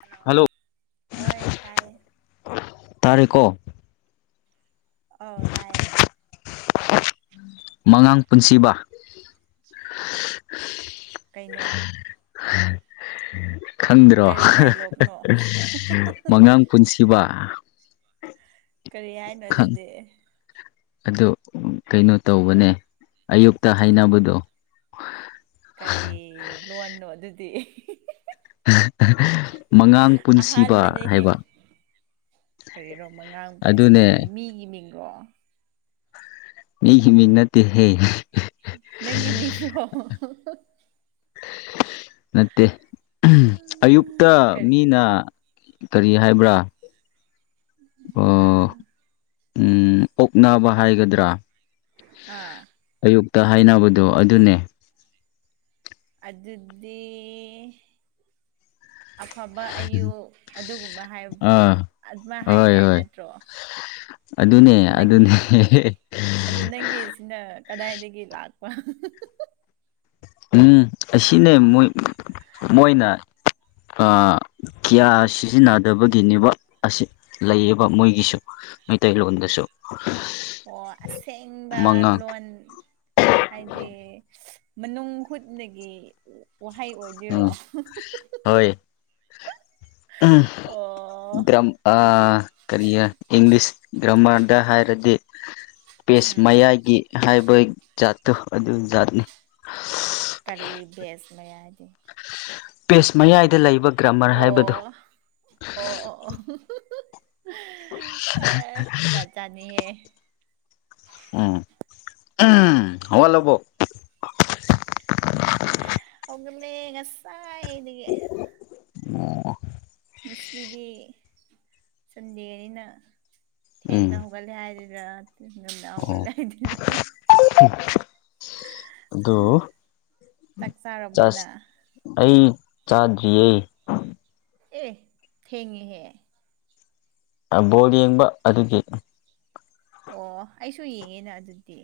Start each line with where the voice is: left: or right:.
right: Hello ꯍꯣꯏ ꯇꯥꯏ
left: ꯇꯔꯤꯀꯣ
right: ꯑꯣ ꯇꯥꯏꯌꯦ
left: ꯃꯉꯥꯡ ꯄꯨꯟꯁꯤꯕ
right: ꯀꯩꯅꯣ
left: ꯈꯪꯗ꯭ꯔꯣ
right: ꯀꯔꯤ ꯗꯥꯏꯂꯣꯛꯅꯣ
left: ꯃꯉꯥꯡ ꯄꯨꯟꯁꯤꯕ
right: ꯀꯔꯤ ꯍꯥꯏꯅꯣ ꯑꯗꯨꯗꯤ
left: ꯑꯗꫭ ꯀꯩꯅꯣ ꯇꯧꯕꯅꯦ ꯑꯌꯨꯛꯇ ꯍꯥꯏꯅꯕꯗꯣ
right: ꯀꯔꯤ ꯂꯣꯟꯅꯣ ꯑꯗꯨꯗꯤ
left: ꯃꯉꯥꯡ ꯄꯨꯟꯁꯤꯕ
right: ꯑꯍꯥꯟꯕꯅꯦꯍꯦ
left: ꯍꯥꯏꯕ
right: ꯀꯔꯤꯔꯣ ꯑꯉꯥꯡ ꯄꯨꯟꯁꯤꯕ ꯍꯥꯏꯗꯤ
left: ꯑꯗꯨꯅꯦ
right: ꯃꯤꯒꯤ ꯃꯤꯡꯔꯣ
left: ꯃꯤꯒꯤ ꯃꯤꯡ ꯅꯠꯇꯦꯍꯦ
right: ꯅꯪꯒꯤ ꯃꯤꯡ ꯔꯣ
left: ꯅꯠꯇꯦ ꯑꯌꯨꯛꯇ
right: ꯀꯔꯤ
left: ꯃꯤꯅ ꯀꯔꯤ ꯍꯥꯏꯕ꯭ꯔꯥ
right: ꯑ
left: ꯎ ꯑꯣꯛꯅꯕ ꯍꯥꯏꯒꯗ꯭ꯔꯥ
right: ꯑꯥ
left: ꯑꯌꯨꯛꯇ ꯍꯥꯏꯅꯕꯗꯣ ꯑꯗꯨꯅꯦ
right: ꯑꯗꯨꯗꯤ ꯑꯐꯕ ꯑꯌꯨ ꯑꯗꯨꯒꯨꯝꯕ ꯍꯥꯏ
left: ꯑꯥ
right: ꯑꯗꯨꯃꯥꯏ
left: ꯍꯣꯏ
right: ꯍꯥꯏꯅꯤꯡꯉꯥꯏ
left: ꯍꯣꯏ
right: ꯅꯠꯇ꯭ꯔꯣ
left: ꯑꯗꯨꯅꯦ ꯑꯗꯨꯅꯦ
right: ꯑꯗꯨ ꯅꯪꯒꯤ ꯁꯤꯅ ꯀꯗꯥꯏꯗꯒꯤ ꯂꯥꯛꯄ
left: ꯎꯝ ꯑꯁꯤꯅꯦ ꯃꯣꯏ ꯃꯣꯏꯅ ꯀꯌꯥ ꯁꯤꯖꯤꯟꯅꯗꯕꯒꯤꯅꯦꯕ ꯑꯁꯤ ꯂꯩꯌꯦꯕ ꯃꯣꯏꯒꯤꯁꯨ ꯃꯩꯇꯩꯂꯣꯟꯗꯁꯨ
right: ꯑꯣ ꯑꯁꯦꯡꯕ
left: ꯃꯉꯥꯡ
right: ꯂꯣꯟ ꯍꯥꯏꯗꯤ ꯃꯅꯨꯡ ꯍꯨꯠꯅꯒꯤ ꯋꯥꯍꯩ
left: ꯎꯝ
right: ꯑꯣꯏꯗꯣꯏꯔꯣ
left: ꯍꯣꯏ ꯎꯝ
right: ꯑꯣ
left: [unintelligible] ꯑꯥ
right: ꯑꯁꯤ
left: ꯀꯔꯤ ꯏꯪꯂꯤꯁ ꯒ꯭ꯔꯥꯃꯥꯔꯗ ꯍꯥꯏꯔꯗꯤ ꯄꯦꯖ
right: ꯎꯝ
left: ꯃꯌꯥꯏꯒꯤ ꯍꯥꯏꯕꯣꯏ ꯖꯥꯠꯇꯣ ꯑꯗꯨ ꯖꯥꯠꯅꯤ
right: ꯀꯔꯤ ꯕꯦꯁ ꯃꯌꯥ ꯍꯥꯏꯗꯤ
left: ꯄꯦꯖ ꯃꯌꯥꯏꯗ ꯂꯩꯕ ꯒ꯭ꯔꯥꯃꯔ ꯍꯥꯏꯕꯗꯨ
right: ꯑꯣ ꯑꯣ ꯑꯣ ꯑꯣ [unintelligible] ꯑꯦ ꯖꯥꯠꯖꯥꯠꯅꯤꯌꯦ
left: ꯎꯝ ꯎ ꯍꯒꯜ ꯂꯕꯣ
right: ꯍꯧꯒ ꯂꯩ ꯉꯁꯥꯏꯗꯒꯤ
left: ꯑꯣ
right: ꯉꯁꯤꯗꯤ ꯁꯟꯗꯦꯅꯤꯅ ꯊꯦꯡꯅ
left: ꯎꯝ
right: ꯍꯧ ꯍꯧꯒꯠꯂ ꯍꯥꯏꯔꯤꯔꯥ
left: ꯑꯣ ꯑꯗꯨ
right: [unintelligible] ꯆꯥꯛ
left: ꯆꯥꯁ
right: ꯆꯥꯔꯕꫭꯅꯪ
left: ꯑꯩ ꯆꯥꯗ꯭ꯔꯤꯌꯦ
right: ꯑꯦ ꯊꯦꯡꯉꯤ ꯍꯦ
left: ꯕꯣꯜ ꯌꯦꯡꯕ ꯑꯗꯨꯒꯤ
right: ꯑꯣ ꯑꯩꯁꯨ ꯌꯦꯡꯉꯦꯅ ꯑꯗꯨꯗꯤ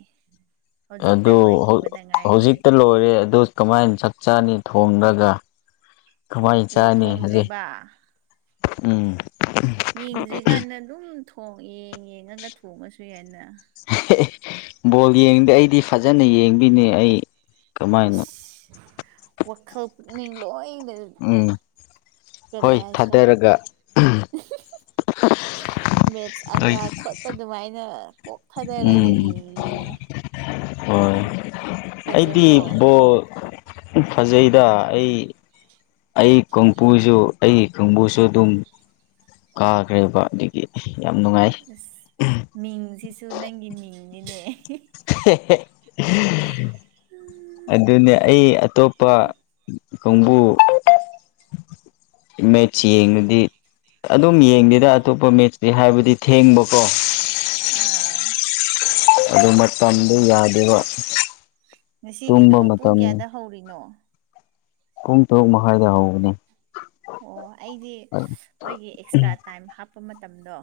right: ꯍꯧꯖꯤꯛꯇ
left: ꯑꯗꯨ
right: ꯂꯣꯏꯈꯤꯕꯗ ꯉꯥꯏꯔꯦ
left: ꯍꯧꯖꯤꯛꯇ ꯂꯣꯏꯔꯦ ꯑꯗꯨ ꯀꯃꯥꯏꯅ ꯆꯥꯛ ꯆꯥꯅꯤ ꯊꯣꯡꯂꯒ ꯀꯃꯥꯏꯅ
right: ꯑꯣ
left: ꯆꯥꯅꯤ ꯍꯧꯖꯤꯛ
right: ꯊꯣꯡꯗ꯭ꯔꯤꯕ
left: ꯎꯝ
right: ꯌꯦꯡꯗ꯭ꯔꯤꯀꯥꯟꯗ ꯑꯗꯨꯝ ꯊꯣꯡ ꯌꯦꯡ ꯌꯦꯡꯉꯒ ꯊꯣꯡꯉꯁꯨ ꯌꯥꯏꯅ
left: ꯕꯣꯜ ꯌꯦꯡꯗꯦ ꯑꯩꯗꯤ ꯐꯖꯅ ꯌꯦꯡꯕꯤꯅꯦ ꯑꯩ ꯀꯃꯥꯏꯅ
right: ꯏꯁ ꯋꯥꯈꯜ ꯄꯨꯛꯅꯤꯡ ꯂꯣꯏꯅ
left: ꯎꯝ
right: ꯇꯔꯤ
left: ꯍꯣꯏ
right: ꯍꯥꯏꯁꯤꯔ
left: ꯊꯥꯗꯔꯒ
right: ꯃꯦꯠꯁ ꯑꯪꯀꯥ ꯈꯣꯠꯄ ꯑꯗꯨꯃꯥꯏꯅ ꯀꯣꯛ ꯊꯗꯔꯒ
left: ꯎꯝ
right: ꯌꯦꯡꯉꯤꯅꯦ
left: ꯍꯣꯏ ꯑꯩꯗꯤ
right: ꯐꯖꯕ꯭ꯔꯣ
left: ꯕꯣꯜ ꯐꯖꯩꯗ ꯑꯩ ꯑꯩ ꯀꯣꯝꯄꯨꯁꯨ ꯑꯩ ꯀꯥꯡꯕꯨꯁꯨ ꯑꯗꯨꯝ ꯀꯥꯈ꯭ꯔꯦꯕ ꯑꯗꯒꯤ ꯌꯥꯝ ꯅꯨꯡꯉꯥꯏ
right: ꯑꯁ ꯃꯤꯡꯁꯤꯁꯨ ꯅꯪꯒꯤ ꯃꯤꯡꯅꯤꯅꯦ
left: [unintelligible] ꯑꯗꯨꯅꯤ ꯑꯩ ꯑꯇꯣꯞꯄ ꯈꯣꯡꯕꯨ ꯃꯠꯆ ꯌꯦꯡꯉꯗꯤ ꯑꯗꯨꯝ ꯌꯦꯡꯗꯦꯗ ꯑꯇꯣꯞꯄ ꯃꯦꯠꯔꯤ ꯍꯥꯏꯕꯗꯤ ꯊꯦꯡꯕꯀꯣ
right: ꯑꯥ
left: ꯑꯗꯨ ꯃꯇꯝꯗꯨ
right: ꯑꯣ
left: ꯌꯥꯗꯦꯕ ꯇꯨꯝꯕ
right: ꯉꯁꯤꯒꯤꯗꯣ ꯄꯨꯡ
left: ꯃꯇꯝ
right: ꯀꯌꯥꯗ ꯍꯧꯔꯤꯅꯣ
left: ꯄꯨꯡ ꯇꯔꯨꯛ ꯃꯈꯥꯏꯗ ꯍꯧꯕꯅꯦ
right: ꯑꯣ ꯑꯩꯗꯤ ꯃꯣꯏꯒꯤ ꯑꯦꯛꯁꯇ꯭ꯔꯥ ꯇꯥꯏꯝ ꯍꯥꯞꯄ ꯃꯇꯝꯗꯣ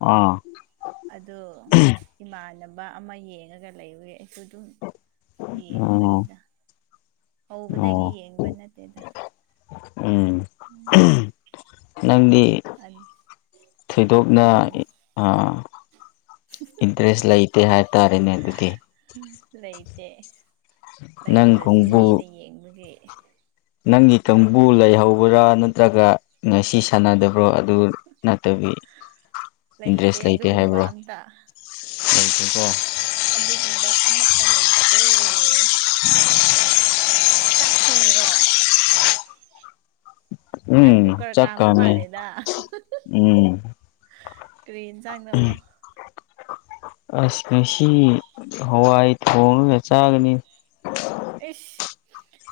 left: ꯑꯥ
right: ꯑꯗꯣ ꯏꯃꯥꯟꯅꯕ ꯑꯃ ꯌꯦꯡꯉꯒ ꯂꯩꯕꯒꯤ ꯑꯩꯁꯨ ꯑꯗꯨꯝ
left: ꯑꯣ
right: ꯌꯦꯡꯕꯅꯤꯗ ꯍꯧꯕꯗꯒꯤ
left: ꯑꯣ
right: ꯌꯦꯡꯕ ꯅꯠꯇꯦꯗ
left: ꯎꯝ ꯅꯪꯗꯤ ꯊꯣꯏꯗꯣꯛꯅ
right: ꯎꯝ
left: ꯑꯥ ꯏꯟꯇꯔꯦꯁ ꯂꯩꯇꯦ ꯍꯥꯏꯇꯥꯔꯦꯅꯦ ꯑꯗꯨꯗꯤ
right: ꯂꯩꯇꯦ
left: ꯅꯪ
right: ꯂꯩꯇ꯭ꯔꯁꯨ
left: ꯀꯥꯡꯕꯨ
right: ꯃꯤꯅ ꯌꯦꯡꯕꯒꯤ
left: ꯅꯪꯒꯤ ꯀꯥꯡꯕꯨ ꯂꯩꯍꯧꯕ꯭ꯔꯥ ꯅꯠꯇ꯭ꯔꯒ ꯉꯁꯤ ꯁꯥꯟꯅꯗꯕ꯭ꯔꯣ ꯑꯗꯨ ꯅꯠꯇꯕꯤ ꯏꯟꯇꯔꯦꯁ ꯂꯩꯇꯦ
right: ꯑꯗꯨꯒꯨꯝꯕ
left: ꯍꯥꯏꯕ꯭ꯔꯣ
right: ꯑꯝꯇ
left: ꯂꯩꯇꯦꯀꯣ
right: ꯑꯗꯨꯒꯨꯝꯕ ꯑꯃꯠꯇ ꯂꯩꯇꯦ ꯆꯥꯛ ꯊꯣꯡꯉꯦꯔꯣ ꯅꯪ
left: ꯎꯝ
right: ꯀꯨꯀꯔ ꯀꯥ
left: ꯆꯥꯛ
right: ꯑꯃ
left: ꯀꯥꯝꯃꯤ
right: ꯃꯥꯂꯦꯗ
left: ꯎꯝ
right: ꯀꯔꯤꯟ ꯆꯥꯡꯅ
left: ꯑꯁ ꯃꯁꯤꯁꯤ ꯍꯋꯥꯏ ꯊꯣꯡꯅꯅ ꯆꯥꯒꯅꯤ
right: ꯑꯩꯁ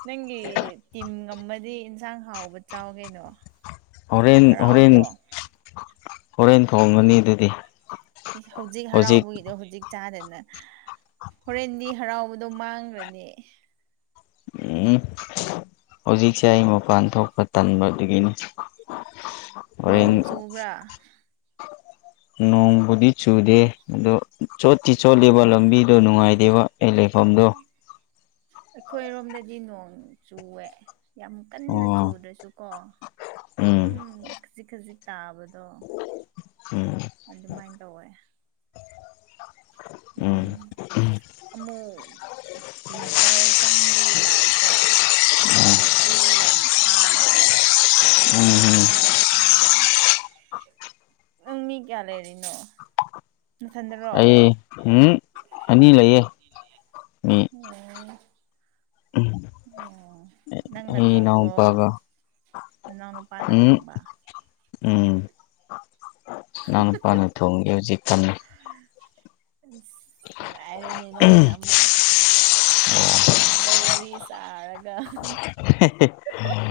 right: ꯅꯪꯒꯤ ꯇꯤꯝ ꯉꯝꯕꯗꯤ ꯏꯟꯁꯥꯡ ꯍꯥꯎꯕ ꯆꯥꯎ ꯀꯩꯅꯣ
left: ꯍꯣꯔꯦꯟ ꯍꯣꯔꯦꯟ
right: ꯍꯔꯥꯎꯗ꯭ꯔꯣ
left: ꯍꯣꯔꯦꯟ ꯊꯣꯡꯒꯅꯤ ꯑꯗꯨꯗꯤ
right: ꯍꯧꯖꯤꯛ ꯍꯔꯥꯎꯕꯒꯤꯗꯣ ꯍꯧꯖꯤꯛ ꯆꯥꯗꯅ ꯍꯣꯔꯦꯟꯗꯤ ꯍꯔꯥꯎꯕꯗꯣ ꯃꯥꯡꯈ꯭ꯔꯅꯤ
left: ꯎꯝ ꯍꯧꯖꯤꯛꯁꯦ ꯑꯩ ꯃꯄꯥꯟ ꯊꯣꯛꯄ ꯇꯟꯕꯗꯨꯗꯒꯤꯅꯤ ꯍꯣꯔꯦꯟ
right: ꯅꯣꯡ ꯆꯨꯕ꯭ꯔꯥ
left: ꯅꯣꯡꯕꯨꯗꯤ ꯆꯨꯗꯦ ꯑꯗꯣ ꯆꯣꯠꯇꯤ ꯆꯣꯠꯂꯤꯕ ꯂꯝꯕꯤꯗꯣ ꯅꯨꯡꯉꯥꯏꯇꯦꯕ ꯑꯦꯂꯤ ꯐꯣꯟꯣꯟꯗꯣ
right: ꯑꯩꯈꯣꯏꯔꯣꯝꯗꯗꯤ ꯅꯣꯡ ꯆꯨꯋꯦ ꯌꯥꯝ ꯀꯟꯅ
left: ꯑꯣ
right: ꯆꯨꯗ꯭ꯔꯁꯨꯀꯣ
left: ꯎꯝ
right: ꯑꯗꯨꯝ ꯈꯖꯤꯛ ꯈꯖꯤꯛ ꯇꯥꯕꯗꯣ
left: ꯎꯝ
right: ꯑꯗꯨꯃꯥꯏꯅ ꯇꯧꯋꯦ
left: ꯎꯝ
right: ꯑꯃꯨꯛ ꯋꯤꯟꯇꯔ ꯆꯪꯕꯒꯤ ꯇꯥꯏꯞꯇ ꯂꯩꯆꯤꯜ ꯌꯥꯝ ꯊꯥꯕꯗꯣ
left: ꯎꯝ ꯎꯝ
right: ꯃꯥꯏ ꯊꯔ ꯎ ꯃꯤ ꯀꯌꯥ ꯂꯩꯔꯤꯅꯣ ꯅꯊꯟꯗꯔꯣ
left: ꯑꯩ ꯍꯨꯝ ꯑꯅꯤ ꯂꯩꯌꯦ ꯃꯤ
right: ꯑꯣ ꯑꯣ ꯅꯪꯅ
left: ꯑꯩ
right: ꯊꯣꯡꯕ꯭ꯔꯣ
left: ꯏꯅꯥꯎꯄꯥꯒ
right: ꯏꯅꯥꯎ ꯅꯨꯄꯥꯅ
left: ꯎꯝ
right: ꯊꯣꯡꯕ
left: ꯎꯝ ꯅꯥꯎꯅꯨꯄꯥꯅ ꯊꯣꯡꯉꯦ ꯍꯧꯖꯤꯛ ꯀꯟꯅ
right: ꯑꯁ ꯅꯨꯡꯉꯥꯏꯔꯦꯅꯦ ꯅꯪꯅ ꯑꯃꯨꯛ ꯐꯣꯟꯗ ꯋꯥꯔꯤ ꯁꯥꯔꯒ ꯍꯪ ꯍꯪ ꯍꯪ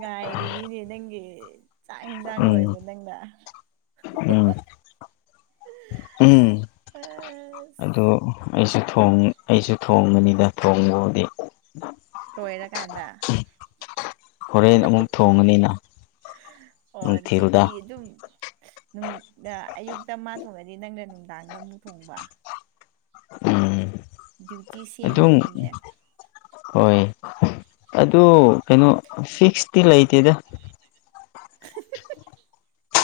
right: ꯉꯥꯏꯔꯤꯅꯤꯅꯦ ꯅꯪꯒꯤ ꯆꯥꯛ ꯌꯦꯟꯁꯥꯡ
left: ꯎꯝ
right: ꯂꯣꯏꯕ ꯅꯪꯅ
left: ꯎꯝ ꯎꯝ
right: ꯑꯝ
left: ꯑꯗꯨ ꯑꯩꯁꯨ ꯑꯩꯁꯨ ꯊꯣꯡꯕꯅꯤꯗ ꯊꯣꯡꯕꯕꯨꯗꯤ
right: ꯀꯣꯏꯔ ꯀꯥꯟꯗ
left: ꯍꯣꯔꯦꯟ ꯑꯃꯨꯛ ꯊꯣꯡꯉꯅꯤꯅ
right: ꯑꯣ
left: ꯅꯨꯡꯊꯤꯜꯗ
right: ꯑꯗꯨꯗꯤ ꯑꯗꯨꯝ ꯑꯌꯨꯛꯇ ꯃꯥ ꯊꯣꯡꯉꯗꯤ ꯅꯪꯅ ꯅꯨꯡꯗꯥꯡꯗ ꯑꯃꯨꯛ ꯊꯣꯡꯕ
left: ꯎꯝ
right: ꯗ꯭ꯌꯨꯇꯤ
left: ꯑꯗꯨꯝ
right: ꯁꯦꯝꯃꯤꯅꯤꯅꯦ
left: ꯍꯣꯏ ꯑꯗꯨ ꯀꯩꯅꯣ ꯁꯤꯛꯁ ꯅꯨꯄꯤ ꯂꯩꯇꯦꯗ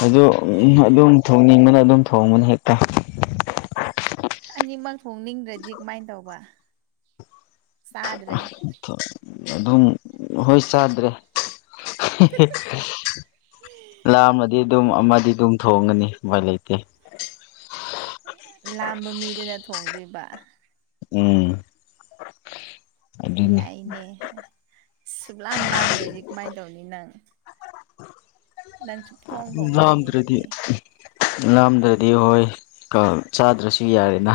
left: ꯑꯗꯨ ꯑꯗꯨꯝ ꯊꯣꯡꯅꯤꯡꯕꯅ ꯑꯗꯨꯝ ꯊꯣꯡꯕꯅ ꯍꯦꯛꯇ
right: ꯑꯅꯤꯃꯛ ꯊꯣꯡꯅꯤꯡꯗ꯭ꯔꯗꯤ ꯀꯃꯥꯏꯅ ꯇꯧꯕ ꯆꯥꯗ꯭ꯔꯦ
left: ꯑꯗꯨꯝ ꯍꯣꯏ ꯆꯥꯗ꯭ꯔꯦ ꯍꯦ ꯍꯦ ꯂꯥꯃꯗꯤ ꯑꯗꯨꯝ ꯑꯃꯗꯤ ꯑꯗꯨꯝ ꯊꯣꯡꯒꯅꯤ ꯃꯣꯢ ꯂꯩꯇꯦ꯫
right: ꯂꯥꯝꯕ ꯃꯤꯗꯨꯅ ꯊꯣꯡꯗꯣꯏꯕ꯫
left: ꯎꯝ꯫ ꯑꯗꯨꯅꯤ
right: ꯌꯥꯏꯅꯦ ꯁꯨꯛꯂꯥꯝ ꯂꯥꯝꯗ꯭ꯔꯗꯤ ꯀꯃꯥꯏꯅ ꯇꯧꯅꯤ ꯅꯪ꯫ ꯅꯪ ꯁꯨꯛꯊꯣꯡ ꯊꯣꯡꯅꯔꯣꯏꯅꯦ
left: ꯂꯥꯝꯗ꯭ꯔꯗꯤ
right: ꯑꯗꯨꯗꯤ꯫
left: ꯂꯥꯝꯗ꯭ꯔꯗꯤ ꯍꯣꯏ ꯀ ꯆꯥꯗ꯭ꯔꯁꯨ ꯌꯥꯔꯦꯅ꯫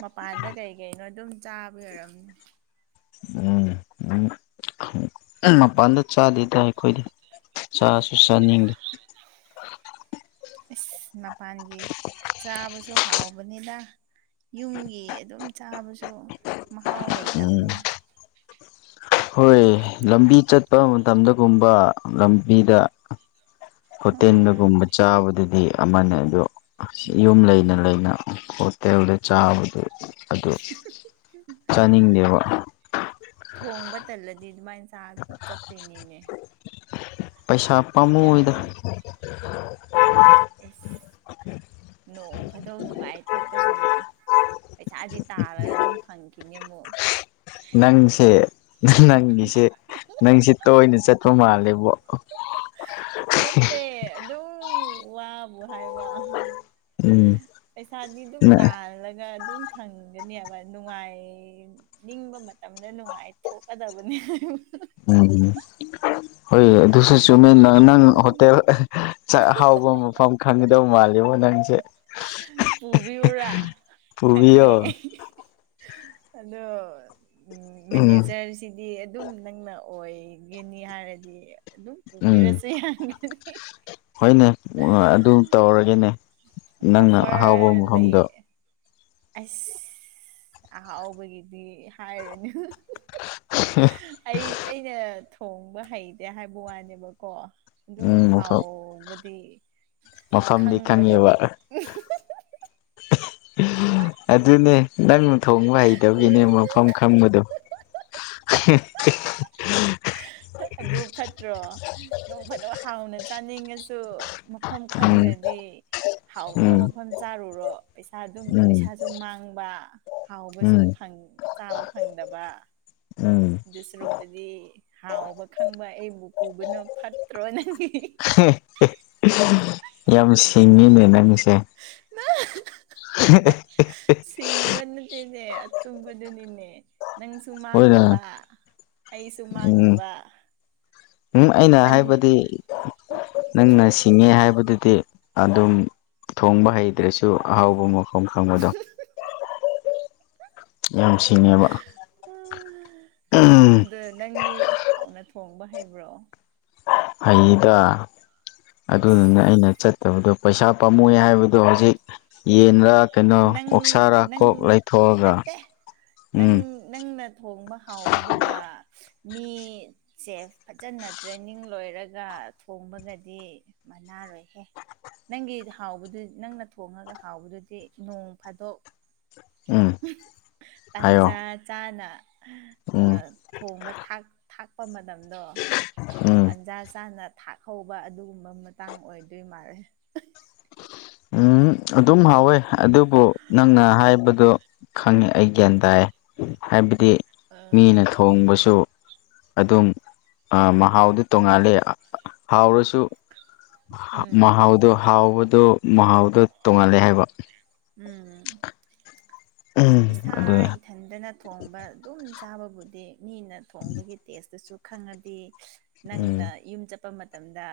right: ꯃꯄꯥꯟꯗ ꯀꯩ ꯀꯩꯅꯣ ꯑꯗꯨꯝ ꯆꯥꯕ ꯑꯣꯏꯔꯝꯅꯤ꯫
left: ꯎꯝ꯫ ꯃꯄꯥꯟꯗ ꯆꯥꯗꯦꯗ ꯑꯩꯈꯣꯏꯗꯤ ꯆꯥꯁꯨ ꯆꯥꯅꯤꯡꯗꯤ꯫
right: ꯏꯁ ꯃꯄꯥꯟꯒꯤ ꯆꯥꯕꯁꯨ ꯍꯥꯎꯕꯅꯤꯗ꯫ ꯌꯨꯝꯒꯤ ꯑꯗꯨꯝ ꯆꯥꯕꯁꯨ ꯃꯍꯥꯎ
left: ꯎꯝ
right: ꯂꯩꯇꯕꯅꯦꯗ꯫
left: ꯍꯣꯏ ꯂꯝꯕꯤ ꯆꯠꯄ ꯃꯇꯝꯗꯒꯨꯝꯕ ꯂꯝꯕꯤꯗ
right: ꯎꯝ
left: ꯍꯣꯇꯦꯟꯕꯒꯨꯝꯕ ꯆꯥꯕꯗꯗꯤ ꯑꯃꯅꯦ ꯑꯗꯣ ꯌꯨꯝ ꯂꯩꯅ ꯂꯩꯅ ꯍꯣꯇꯦꯜꯗ ꯆꯥꯕꯗꯨ ꯑꯗꯨ꯫ ꯆꯥꯅꯤꯡꯗꯦꯕ
right: [unintelligible] ꯊꯣꯡꯕ ꯇꯜꯂꯗꯤ ꯑꯗꯨꯃꯥꯏꯅ ꯆꯥ ꯆꯠꯇꯣꯏꯅꯤꯅꯦ꯫
left: ꯄꯩꯁꯥ ꯄꯥꯝꯃꯨꯢꯗ
right: ꯌꯥꯗ꯭ꯔꯣ ꯑꯦꯁ ꯅꯣꯡ ꯐꯥꯗꯣꯛ ꯅꯨꯡꯉꯥꯏ ꯊꯣꯛꯄꯁꯤꯕꯨ꯫ ꯄꯩꯁꯥꯗꯤ ꯇꯥꯔꯒ ꯑꯗꯨꯝ ꯐꯪꯈꯤꯅꯤ ꯑꯃꯨꯛ꯫
left: ꯅꯪꯁꯦ ꯅꯪꯒꯤꯁꯦ ꯅꯪꯁꯦ ꯇꯣꯏꯅ ꯆꯠꯄ ꯃꯥꯜꯂꯦꯕꯣ꯫
right: ꯅꯠꯇꯦ ꯑꯗꯨꯝ ꯋꯥꯕꯨ ꯍꯥꯏꯕ꯫
left: ꯎꯝ
right: ꯄꯩꯁꯥꯗꯤ ꯑꯗꯨꯝ ꯇꯥꯜꯂꯒ ꯑꯗꯨꯝ ꯐꯪꯒꯅꯦꯕ ꯅꯨꯡꯉꯥꯏ ꯅꯤꯡꯕ ꯃꯇꯝꯗ ꯅꯨꯡꯉꯥꯏ ꯊꯣꯛꯀꯗꯕꯅꯦ ꯍꯥ ꯍꯥ
left: ꯎꯝ ꯍꯣꯏ ꯑꯗꯨꯁꯨ ꯆꯨꯝꯃꯦ ꯅꯪ ꯅꯪ ꯍꯣꯇꯦꯜ ꯑꯍꯥ ꯆꯥꯛ ꯍꯥꯎꯕ ꯃꯐꯝ ꯈꯪꯒꯗꯧ ꯃꯥꯜꯂꯤꯕꯣ ꯅꯪꯁꯦ꯫
right: ꯄꯨꯕꯤꯌꯣꯔꯥ ꯈꯪꯉꯦ
left: ꯄꯨꯕꯤꯌꯣ
right: ꯑꯗꯣ ꯎ
left: ꯎꯝ
right: ꯃꯦꯅꯦꯖꯔꯁꯤꯡ ꯗꯤ ꯑꯗꯨꯝ ꯅꯪꯅ ꯑꯣꯏꯒꯅꯤ ꯍꯥꯏꯔꯗꯤ ꯑꯗꯨꯝ
left: ꯎꯝ
right: ꯄꯨꯕꯤꯔꯁ ꯌꯥꯒꯅꯤ
left: ꯍꯣꯏꯅꯦ ꯑꯗꯨ ꯇꯧꯔꯒꯦꯅꯦ ꯅꯪꯅ ꯑꯍꯥꯎꯕ
right: ꯑꯣꯐꯔ
left: ꯃꯐꯝꯗꯣ
right: ꯂꯩ ꯑꯁ ꯑꯍꯥꯎꯕꯒꯤꯗꯤ ꯍꯥꯏꯔꯨꯅꯦ ꯑꯩ ꯑꯩꯅ ꯊꯣꯡꯕ ꯍꯩꯇꯦ ꯍꯥꯏꯕ ꯋꯥꯅꯦꯕꯀꯣ ꯑꯗꯨꯝ
left: ꯎꯝ ꯃꯐꯝ
right: ꯍꯥꯎꯕꯗꯤ
left: ꯃꯐꯝꯗꯤ
right: ꯈꯪꯕꯗꯣ
left: ꯈꯪꯉꯦꯕ ꯑꯗꯨꯅꯦ ꯅꯪꯅ ꯊꯣꯡꯕ ꯍꯩ ꯀꯗꯧꯒꯤꯅꯦ ꯃꯐꯝ ꯈꯪꯕꯗꯣ [unintelligible]
right: ꯑꯗꯨ ꯐꯠꯇ꯭ꯔꯣ ꯅꯣꯡ ꯐꯗꯣ ꯍꯥꯎꯅ ꯆꯥꯅꯤꯡꯉꯁꯨ ꯃꯐꯝ
left: ꯎꯝ
right: ꯈꯪꯗ꯭ꯔꯗꯤ ꯍꯥꯎꯗꯕ
left: ꯎꯝ
right: ꯃꯐꯝ ꯆꯥꯔꯨꯔꯣ꯫ ꯄꯩꯁꯥ ꯑꯗꯨꯝ
left: ꯎꯝ
right: ꯄꯩꯁꯥꯁꯨ ꯃꯥꯡꯕ ꯍꯥꯎꯕꯁꯨ
left: ꯎꯝ
right: ꯐꯪ ꯆꯥꯕ ꯐꯪꯗꯕ
left: ꯎꯝ
right: ꯑꯗꯨ ꯁꯨꯔꯨꯛꯄꯨꯗꯤ ꯍꯥꯎꯕ ꯈꯪꯕ ꯑꯩꯕꯨ ꯄꯨꯕꯅ ꯐꯠꯇ꯭ꯔꯣꯅꯪ ꯍꯤ ꯍꯤ꯫
left: ꯍꯦ [inaudible] ꯌꯥꯝ ꯁꯤꯡꯉꯤꯅꯦ ꯅꯪꯁꯦ꯫
right: [unintelligible] ꯁꯤꯡꯕ ꯅꯠꯇꯦꯅꯦ ꯑꯆꯨꯝꯕꯗꯨꯅꯤꯅꯦ ꯅꯪ ꯁꯨ
left: ꯍꯣꯏꯅ
right: ꯃꯥꯡꯗꯕ ꯑꯩꯁꯨ
left: ꯎꯝ
right: ꯃꯥꯡꯗꯕ꯫
left: ꯎꯝ ꯑꯩꯅ
right: ꯑꯅꯤ
left: ꯍꯥꯏꯕꯗꯤ꯫ ꯅꯪꯅ ꯁꯤꯡꯉꯦ ꯍꯥꯏꯕꯗꯨꯗꯤ ꯑꯗꯨꯝ ꯊꯣꯡꯕ ꯍꯩ ꯑꯗꯨ꯭ꯔꯁꯨ ꯑꯍꯥꯎꯕ ꯃꯐꯝ ꯈꯪꯕꯗꯣ ꯌꯥꯝ ꯁꯤꯡꯉꯦꯕ ꯎꯝ
right: ꯗ ꯅꯪꯗꯤ ꯍꯥꯎꯅ ꯊꯣꯡꯕ ꯍꯩꯕ꯭ꯔꯣ
left: ꯍꯩꯗ ꯑꯗꯨꯅꯅꯦ ꯑꯩꯅ ꯆꯠ ꯇꯕꯗꯣ ꯄꯩꯁꯥ ꯄꯥꯝꯃꯨꯏꯌꯦ ꯍꯥꯏꯕꯗꯣ ꯍꯧꯖꯤꯛ ꯌꯦꯟꯔꯥ ꯀꯩꯅꯣ
right: ꯅꯪ
left: ꯑꯣꯛꯁꯥꯔꯥ
right: ꯅꯪ
left: ꯀꯣꯛ ꯂꯩꯊꯣꯛꯑꯒ
right: ꯅꯠꯇꯦ ꯅꯪ
left: ꯎꯝ
right: ꯅꯪꯅ ꯊꯣꯡꯕ ꯍꯥꯎꯕꯗꯨꯒ ꯃꯤ ꯆꯦꯞ ꯐꯖꯅ ꯇ꯭ꯔꯦꯅꯤꯡ ꯂꯣꯏꯔꯒ ꯊꯣꯡꯕꯒꯗꯤ ꯃꯅꯥꯔꯣꯏꯍꯦ ꯅꯪꯒꯤꯠ ꯍꯥꯎꯕꯗꯨ ꯅꯪꯅ ꯊꯣꯡꯉꯒ ꯍꯥꯎꯕꯗꯨꯗꯤ ꯅꯣꯡ ꯐꯥꯗꯣꯛ
left: ꯎꯝ ꯍꯥꯏꯌꯣ
right: ꯇꯥꯟꯖꯥ ꯆꯥꯅ ꯑ
left: ꯎꯝ
right: ꯊꯣꯡꯕ ꯊꯥꯛ ꯊꯥꯛꯄ ꯃꯇꯝꯗꯣ
left: ꯎꯝ
right: ꯇꯟꯖꯥ ꯆꯥꯅ ꯊꯥꯛꯍꯧꯕ ꯑꯗꯨꯒꯨꯝꯕ ꯃꯇꯥꯡ ꯑꯣꯏꯗꯣꯏ ꯃꯥꯜꯂꯦ
left: ꯎꯝ ꯑꯗꯨꯝ ꯍꯥꯎꯋꯦ ꯑꯗꯨꯕꯨ ꯅꯪꯅ ꯍꯥꯏꯕꯗꯣ ꯈꯪꯉꯦ ꯑꯩ ꯒ꯭ꯌꯥꯟ ꯇꯥꯏ ꯍꯥꯏꯕꯗꯤ
right: ꯑ
left: ꯃꯤꯅ ꯊꯣꯡꯕꯁꯨ ꯑꯗꯨꯝ ꯑ ꯃꯍꯥꯎꯗꯨ ꯇꯣꯡꯉꯥꯜꯂꯦ ꯍꯥꯎꯔꯁꯨ ꯍꯥꯎ
right: ꯎꯝ
left: ꯃꯍꯥꯎꯗꯣ ꯍꯥꯎꯕꯗꯣ ꯃꯍꯥꯎꯗꯣ ꯇꯣꯡꯉꯥꯜꯂꯦ ꯍꯥꯏꯕ
right: ꯎꯝ
left: ꯎꯝ
right: ꯏꯁꯥ
left: ꯑꯗꯨ
right: ꯏꯊꯟꯗꯅ ꯊꯣꯡꯕ ꯑꯗꯨꯝ ꯆꯥꯕꯕꯨꯗꯤ ꯃꯤꯅ ꯊꯣꯡꯕꯒꯤ ꯇꯦꯁꯇꯨꯁꯨ ꯈꯪꯉꯗꯤ
left: ꯎꯝ
right: ꯅꯪꯅ ꯌꯨꯝ ꯆꯠꯄ ꯃꯇꯝꯗ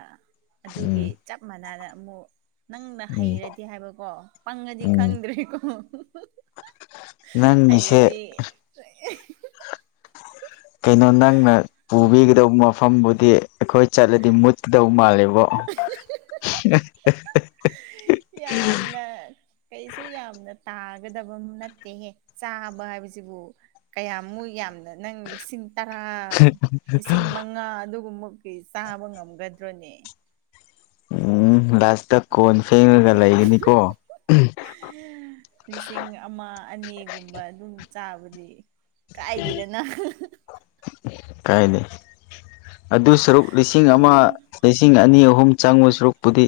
left: ꯎꯝ
right: ꯑꯗꯨꯒꯤ ꯆꯞ ꯃꯥꯟꯅꯅ ꯑꯃꯨꯛ ꯅꯪꯅ
left: ꯎꯝ
right: ꯍꯩꯔꯗꯤ ꯍꯥꯏꯕꯀꯣ ꯄꯪꯉꯗꯤ
left: ꯎꯝ
right: ꯈꯪꯗ꯭ꯔꯦꯀꯣ
left: [unintelligible] ꯅꯪꯒꯤꯁꯦ
right: [unintelligible]
left: ꯀꯩꯅꯣ ꯅꯪꯅ ꯄꯨꯕꯤꯒꯗꯧꯕ ꯃꯐꯝꯕꯨꯗꯤ ꯑꯩꯈꯣꯏ ꯆꯠꯂꯗꯤ ꯃꯨꯠꯀꯗꯧ ꯃꯥꯜꯂꯦꯕꯣ
right: ꯌꯥꯝꯅ ꯀꯩꯁꯨ ꯌꯥꯝꯅ ꯇꯥꯒꯗꯕ ꯅꯠꯇꯦꯍꯦ ꯆꯥꯕ ꯍꯥꯏꯕꯁꯤꯕꯨ ꯀꯌꯥꯃꯨꯛ ꯌꯥꯝꯅ ꯅꯪ ꯂꯤꯁꯤꯡ ꯇꯔꯥ ꯂꯤꯁꯤꯡ ꯃꯉꯥ ꯑꯗꯨꯒꯨꯝꯕ ꯀꯩ ꯆꯥꯕ ꯉꯝꯒꯗ꯭ꯔꯣꯅꯦ
left: ꯎꯝ ꯂꯥꯁꯇ ꯀꯣꯟ ꯐꯦꯡꯉꯒ ꯂꯩꯒꯅꯤꯀꯣ
right: ꯂꯤꯁꯤꯡ ꯑꯃ ꯑꯅꯤꯒꯨꯝꯕ ꯑꯗꯨꯝ ꯆꯥꯕꯗꯤ ꯀꯥꯏꯗꯦꯗꯅ
left: ꯀꯥꯏꯗꯦ ꯑꯗꯨ ꯁꯔꯨꯛ ꯂꯤꯁꯤꯡ ꯑꯃ
right: ꯎꯝ
left: ꯂꯤꯁꯤꯡ ꯑꯅꯤ ꯑꯍꯨꯝ ꯆꯪꯕ ꯁꯔꯨꯛꯄꯨꯗꯤ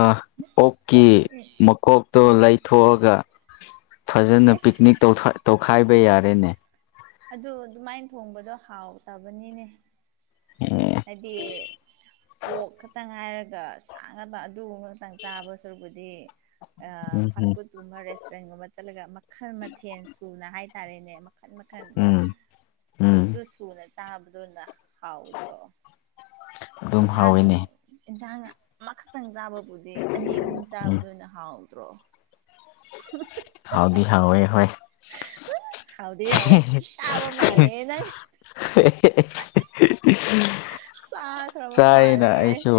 left: ꯑ ꯑꯣꯛꯀꯤ
right: ꯎꯝ
left: ꯃꯀꯣꯛꯇꯣ
right: ꯎꯝ
left: ꯂꯩꯊꯣꯛꯑꯒ ꯐꯖꯅ ꯄꯤꯛꯅꯤꯛ
right: ꯑꯁ
left: ꯇꯧꯊꯥꯏ ꯇꯧꯈꯥꯏꯕ ꯌꯥꯔꯦꯅꯦ
right: ꯑꯗꯨ ꯑꯗꯨꯃꯥꯏꯟ ꯊꯣꯡꯕꯗꯣ ꯍꯥꯎꯇꯕꯅꯤꯅꯦ
left: [unintelligible]
right: ꯍꯥꯏꯗꯤ ꯄꯣꯛ ꯈꯛꯇꯪ ꯍꯥꯏꯔꯒ ꯁꯥ ꯉꯥꯇ ꯑꯗꯨꯒꯨꯝꯕꯇꯪ ꯆꯥꯕ ꯁꯔꯨꯛꯄꯨꯗꯤ ꯗꯤ ꯑ
left: ꯎꯝ
right: ꯐꯥꯁ
left: ꯎꯝ
right: ꯐꯨꯗ ꯇꯨꯃꯔ ꯔꯦꯁꯇꯨꯔꯦꯟꯒꯨꯝꯕ ꯆꯠꯂꯒ ꯃꯈꯜ ꯃꯊꯦꯜ ꯁꯨꯅ ꯍꯥꯏꯇꯥꯔꯦꯅꯦ ꯃꯈꯟ ꯃꯈꯟ
left: ꯎꯝ ꯎꯝ
right: ꯑꯗꯨ ꯁꯨꯅ ꯆꯥꯕꯗꯨꯅ ꯍꯥꯎꯇ꯭ꯔꯣ
left: ꯑꯗꯨꯝ
right: ꯏꯟꯁꯥꯡ
left: ꯍꯥꯎꯋꯤꯅꯦ
right: ꯏꯟꯁꯥꯡ ꯑꯃꯈꯛꯇꯪ ꯆꯥꯕ ꯕꯨꯗꯤ ꯑꯅꯤ ꯑꯍꯨꯝ
left: ꯎꯝ
right: ꯆꯥꯕꯗꯨꯅ ꯍꯥꯎꯇ꯭ꯔꯣ
left: ꯍꯥꯎꯗꯤ ꯍꯥꯎꯋꯦ ꯍꯣꯏ
right: ꯍꯧꯎꯗꯤ ꯍꯥꯎꯋꯦ ꯑꯗꯨꯝ ꯆꯥꯕ ꯃꯥꯜꯂꯦ ꯅꯪ
left: [unintelligible]
right: ꯆꯥꯈ꯭ꯔꯕ
left: ꯆꯥꯏꯌꯦꯅ
right: ꯃꯥꯜꯂꯦ
left: ꯑꯩꯁꯨ